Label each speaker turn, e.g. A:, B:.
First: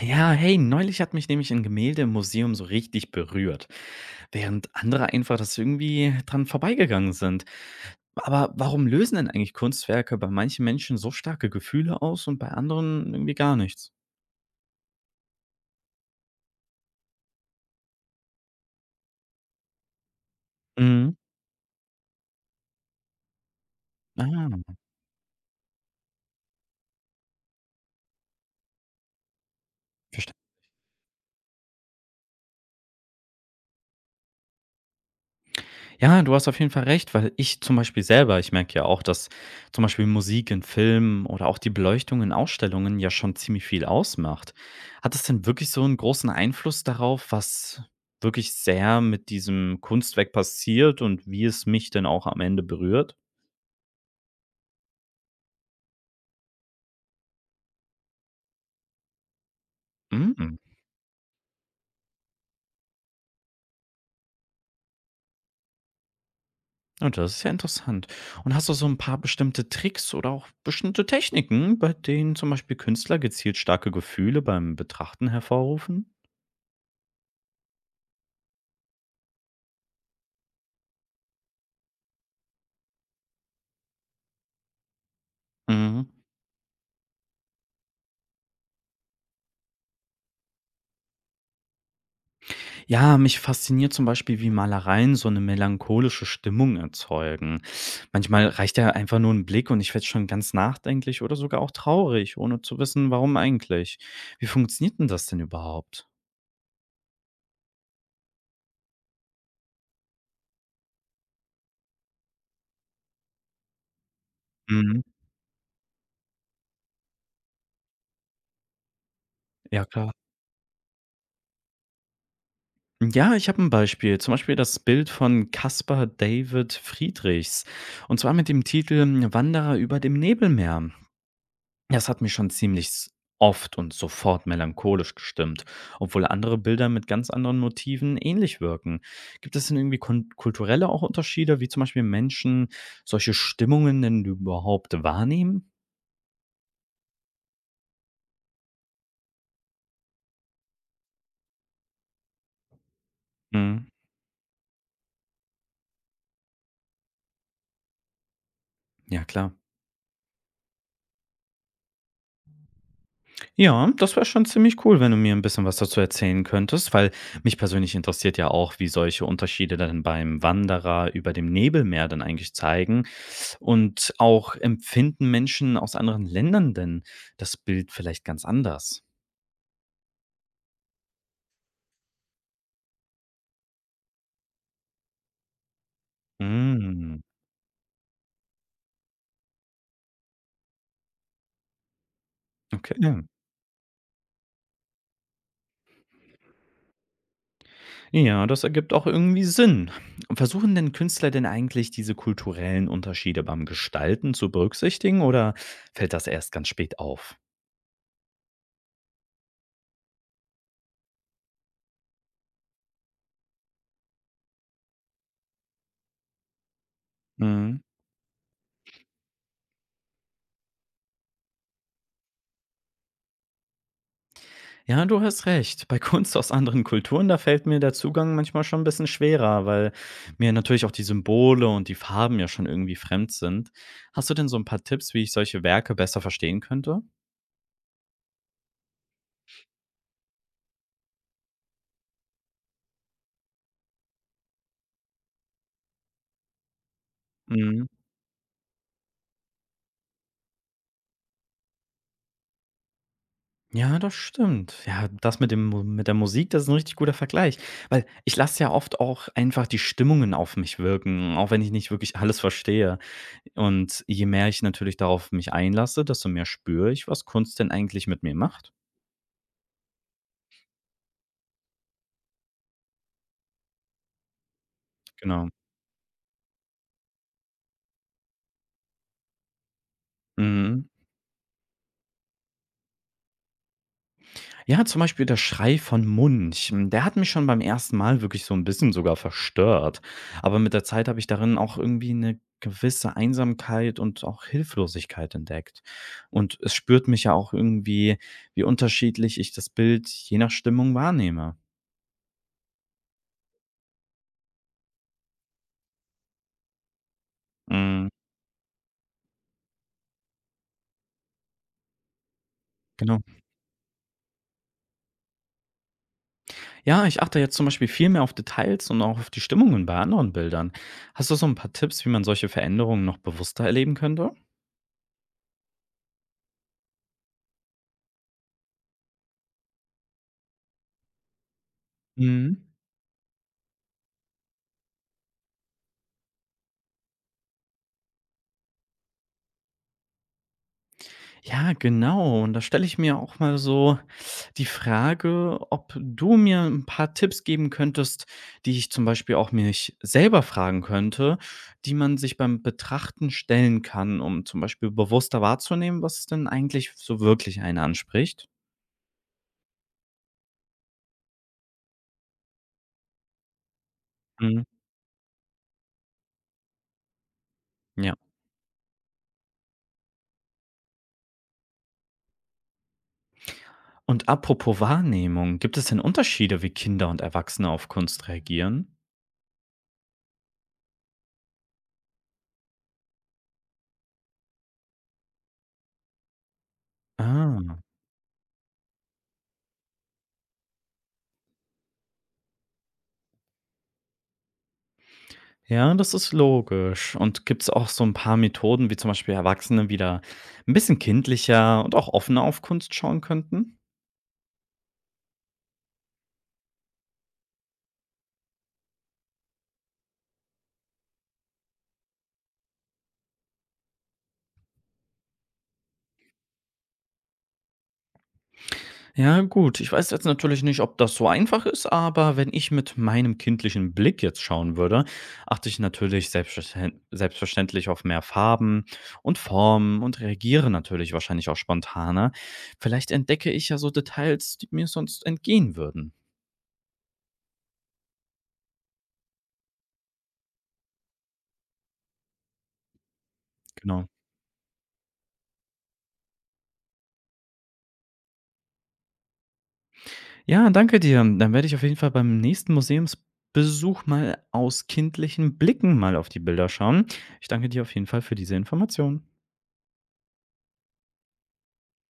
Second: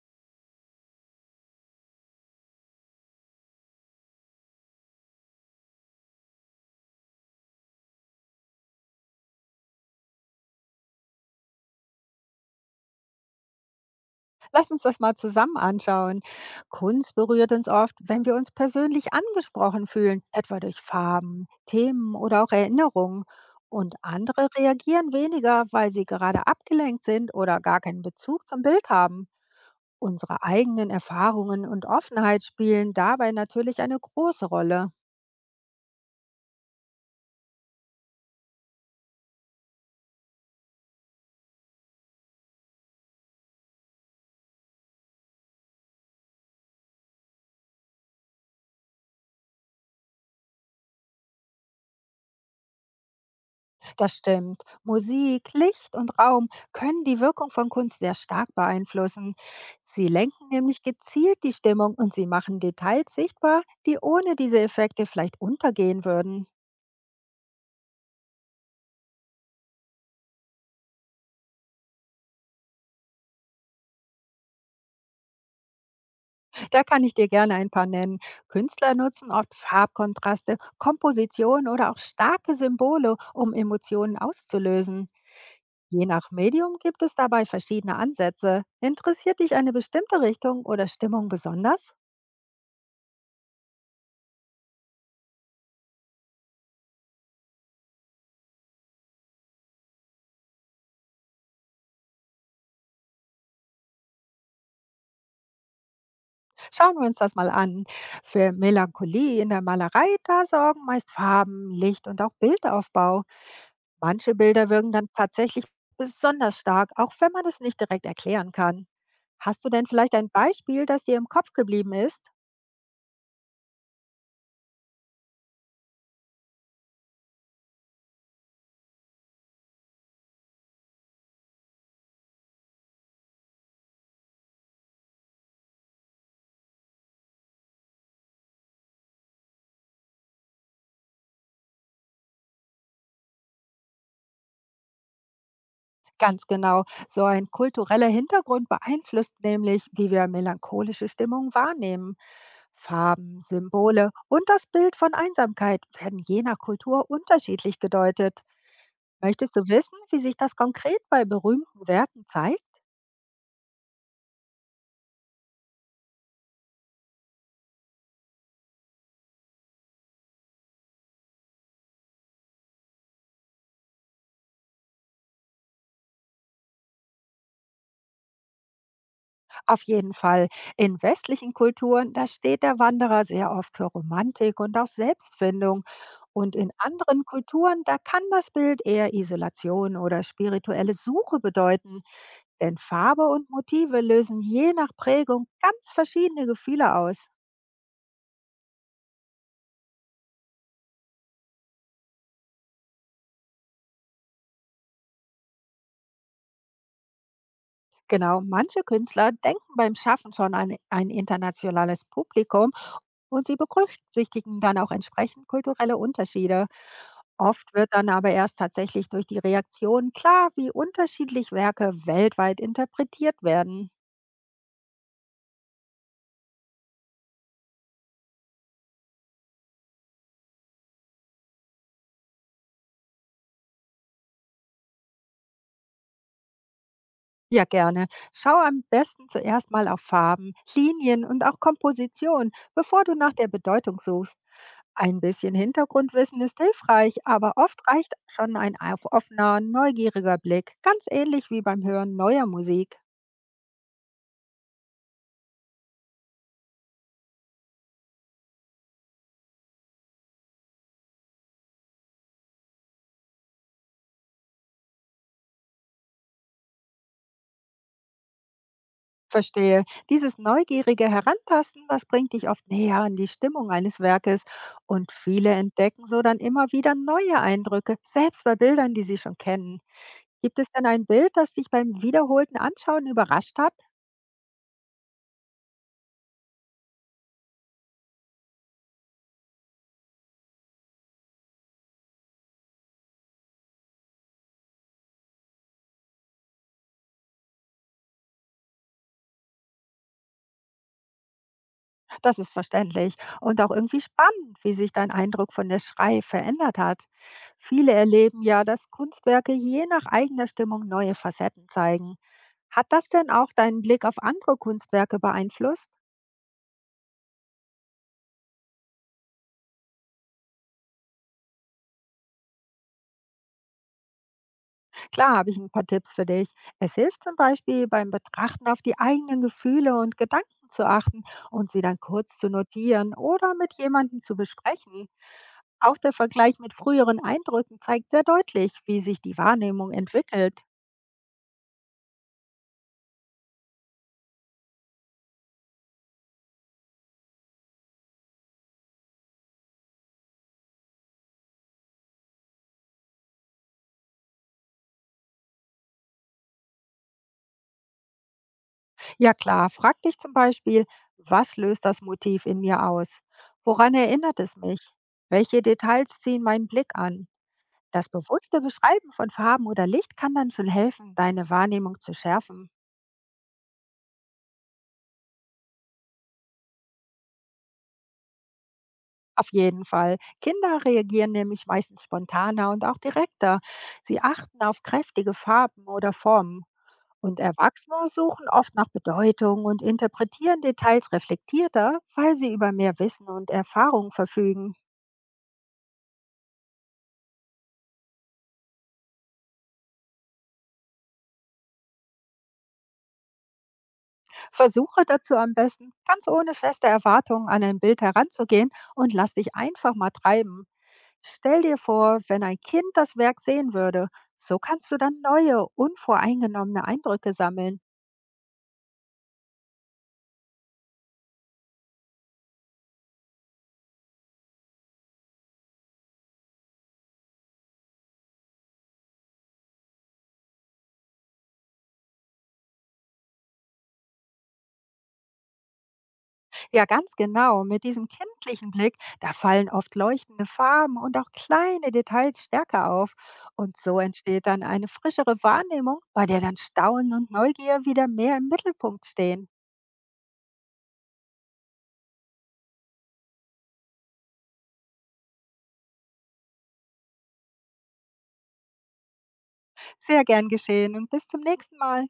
A: Ja, hey, neulich hat mich nämlich ein Gemälde im Museum so richtig berührt, während andere einfach das irgendwie dran vorbeigegangen sind. Aber warum lösen denn eigentlich Kunstwerke bei manchen Menschen so starke Gefühle aus und bei anderen irgendwie gar nichts?
B: Lass uns das mal zusammen anschauen. Kunst berührt uns oft, wenn wir uns persönlich angesprochen fühlen, etwa durch
A: Mhm.
B: Farben, Themen oder auch Erinnerungen. Und andere
A: Ah,
B: reagieren weniger, weil sie gerade abgelenkt sind oder gar keinen Bezug zum Bild haben.
A: verstehe.
B: Unsere eigenen Erfahrungen und Offenheit spielen dabei natürlich eine große Rolle.
A: Ja, du hast auf jeden Fall recht, weil ich zum Beispiel selber ich merke ja auch, dass zum Beispiel Musik in Filmen oder auch die Beleuchtung in Ausstellungen ja schon ziemlich viel ausmacht. Hat es denn wirklich so einen großen Einfluss darauf, was wirklich sehr mit diesem Kunstwerk passiert und wie es mich denn auch am Ende berührt?
B: Das stimmt. Musik, Licht und Raum können die Wirkung von Kunst sehr stark beeinflussen. Sie lenken
A: Mhm.
B: nämlich gezielt die Stimmung und sie machen Details sichtbar, die ohne diese Effekte vielleicht untergehen würden.
A: Ja, das ist ja interessant. Und hast du so ein paar bestimmte Tricks oder auch bestimmte Techniken, bei denen zum Beispiel Künstler gezielt starke Gefühle beim Betrachten hervorrufen?
B: Da kann ich dir gerne ein paar nennen. Künstler nutzen oft Farbkontraste, Kompositionen oder auch starke Symbole, um Emotionen auszulösen.
A: Mhm.
B: Je nach Medium gibt es dabei verschiedene Ansätze. Interessiert dich eine bestimmte Richtung oder Stimmung besonders?
A: Ja, mich fasziniert zum Beispiel, wie Malereien so eine melancholische Stimmung erzeugen. Manchmal reicht ja einfach nur ein Blick und ich werde schon ganz nachdenklich oder sogar auch traurig, ohne zu wissen, warum eigentlich. Wie funktioniert denn das denn überhaupt?
B: Schauen wir uns das mal an. Für Melancholie in der Malerei, da sorgen meist Farben, Licht und auch Bildaufbau. Manche Bilder wirken
A: Mhm.
B: dann tatsächlich besonders stark, auch wenn man es nicht direkt erklären kann. Hast du
A: Ja,
B: denn
A: klar.
B: vielleicht ein Beispiel, das dir im Kopf geblieben ist?
A: Ja, ich habe ein Beispiel, zum Beispiel das Bild von Caspar David Friedrichs, und zwar mit dem Titel „Wanderer über dem Nebelmeer“. Das hat mich schon ziemlich s oft und sofort melancholisch gestimmt, obwohl andere Bilder mit ganz anderen Motiven ähnlich wirken. Gibt es denn irgendwie kon kulturelle auch Unterschiede, wie zum Beispiel Menschen solche Stimmungen denn überhaupt wahrnehmen?
B: Ganz genau, so ein kultureller Hintergrund beeinflusst nämlich, wie wir melancholische Stimmung wahrnehmen. Farben,
A: Mhm.
B: Symbole und das Bild von Einsamkeit werden je nach Kultur unterschiedlich gedeutet.
A: Ja, klar.
B: Möchtest du wissen, wie sich das konkret bei berühmten Werken zeigt?
A: Ja, das wäre schon ziemlich cool, wenn du mir ein bisschen was dazu erzählen könntest, weil mich persönlich interessiert ja auch, wie solche Unterschiede dann beim Wanderer über dem Nebelmeer dann eigentlich zeigen. Und auch empfinden Menschen aus anderen Ländern denn das Bild vielleicht ganz anders?
B: Auf jeden Fall. In westlichen Kulturen, da steht der Wanderer sehr oft für Romantik und auch Selbstfindung. Und in
A: Hm,
B: anderen Kulturen, da kann das Bild eher Isolation oder spirituelle Suche bedeuten. Denn
A: okay.
B: Farbe und Motive lösen je nach Prägung ganz verschiedene Gefühle aus.
A: Ja, das ergibt auch irgendwie Sinn. Versuchen denn Künstler denn eigentlich diese kulturellen Unterschiede beim Gestalten zu berücksichtigen oder fällt das erst ganz spät auf?
B: Genau, manche Künstler denken beim Schaffen schon an ein internationales Publikum. Und sie berücksichtigen dann auch entsprechend kulturelle Unterschiede. Oft
A: Mhm.
B: wird dann aber erst tatsächlich durch die Reaktion klar, wie unterschiedlich Werke weltweit interpretiert werden.
A: Ja, du hast recht. Bei Kunst aus anderen Kulturen, da fällt mir der Zugang manchmal schon ein bisschen schwerer, weil mir natürlich auch die Symbole und die Farben ja schon irgendwie fremd sind. Hast du denn so ein paar Tipps, wie ich solche Werke besser verstehen könnte?
B: Ja, gerne. Schau am besten zuerst mal auf Farben, Linien und auch Komposition, bevor du nach der Bedeutung suchst. Ein bisschen Hintergrundwissen ist hilfreich, aber oft
A: Mhm.
B: reicht schon ein offener, neugieriger Blick, ganz ähnlich wie beim Hören neuer Musik.
A: Ja, das stimmt. Ja, das mit dem, mit der Musik, das ist ein richtig guter Vergleich. Weil ich lasse ja oft auch einfach die Stimmungen auf mich wirken, auch wenn ich nicht wirklich alles verstehe. Und je mehr ich natürlich darauf mich einlasse, desto mehr spüre ich, was Kunst denn eigentlich mit mir macht.
B: Verstehe. Dieses neugierige Herantasten, das bringt dich oft näher an die Stimmung eines Werkes. Und
A: Genau.
B: viele entdecken so dann immer wieder neue Eindrücke, selbst bei Bildern, die sie schon kennen. Gibt es
A: Mhm.
B: denn ein Bild, das dich beim wiederholten Anschauen überrascht hat?
A: Ja, zum Beispiel der Schrei von Munch. Hm, der hat mich schon beim ersten Mal wirklich so ein bisschen sogar verstört. Aber mit der Zeit habe ich darin auch irgendwie eine gewisse Einsamkeit und auch Hilflosigkeit entdeckt. Und es spürt mich ja auch irgendwie, wie unterschiedlich ich das Bild je nach Stimmung wahrnehme.
B: Das ist verständlich und auch irgendwie spannend, wie sich dein Eindruck von der Schrei verändert hat. Viele
A: Mhm,
B: erleben ja, dass Kunstwerke je nach eigener Stimmung neue Facetten zeigen. Hat das
A: genau.
B: denn auch deinen Blick auf andere Kunstwerke beeinflusst?
A: Ja, ich achte jetzt zum Beispiel viel mehr auf Details und auch auf die Stimmungen bei anderen Bildern. Hast du so ein paar Tipps, wie man solche Veränderungen noch bewusster erleben könnte?
B: Klar, habe ich ein paar Tipps für dich. Es hilft zum Beispiel beim Betrachten auf die eigenen Gefühle und Gedanken zu achten und sie dann kurz zu
A: Mhm.
B: notieren oder mit jemandem zu besprechen. Auch der Vergleich mit früheren Eindrücken zeigt sehr deutlich, wie sich die Wahrnehmung entwickelt.
A: Ja, genau. Und da stelle ich mir auch mal so die Frage, ob du mir ein paar Tipps geben könntest, die ich zum Beispiel auch mich selber fragen könnte, die man sich beim Betrachten stellen kann, um zum Beispiel bewusster wahrzunehmen, was denn eigentlich so wirklich einen anspricht.
B: Ja klar, frag dich zum Beispiel, was löst das Motiv in mir aus? Woran erinnert es
A: Mhm,
B: mich? Welche Details ziehen meinen Blick an? Das
A: ja.
B: bewusste Beschreiben von Farben oder Licht kann dann schon helfen, deine Wahrnehmung zu schärfen.
A: Und apropos Wahrnehmung, gibt es denn Unterschiede, wie Kinder und Erwachsene auf Kunst reagieren?
B: Auf jeden Fall. Kinder reagieren nämlich meistens spontaner und auch direkter. Sie achten auf kräftige Farben oder Formen. Und
A: Ah.
B: Erwachsene suchen oft nach Bedeutung und interpretieren Details reflektierter, weil sie über mehr Wissen und Erfahrung verfügen.
A: Ja, das ist logisch. Und gibt es auch so ein paar Methoden, wie zum Beispiel Erwachsene wieder ein bisschen kindlicher und auch offener auf Kunst schauen könnten?
B: Versuche dazu am besten, ganz ohne feste Erwartungen an ein Bild heranzugehen und lass dich einfach mal treiben. Stell dir vor, wenn ein Kind das Werk sehen würde, so kannst du dann neue, unvoreingenommene Eindrücke sammeln.
A: Ja, gut, ich weiß jetzt natürlich nicht, ob das so einfach ist, aber wenn ich mit meinem kindlichen Blick jetzt schauen würde, achte ich natürlich selbstverständlich auf mehr Farben und Formen und reagiere natürlich wahrscheinlich auch spontaner. Vielleicht entdecke ich ja so Details, die mir sonst entgehen würden.
B: Ja, ganz genau. Mit diesem kindlichen Blick, da fallen oft leuchtende Farben und auch kleine Details stärker auf. Und so
A: Genau.
B: entsteht dann eine frischere Wahrnehmung, bei der dann Staunen und Neugier wieder mehr im Mittelpunkt stehen.
A: Ja, danke dir. Dann werde ich auf jeden Fall beim nächsten Museumsbesuch mal aus kindlichen Blicken mal auf die Bilder schauen. Ich danke dir auf jeden Fall für diese Information.
B: Sehr gern geschehen und bis zum nächsten Mal.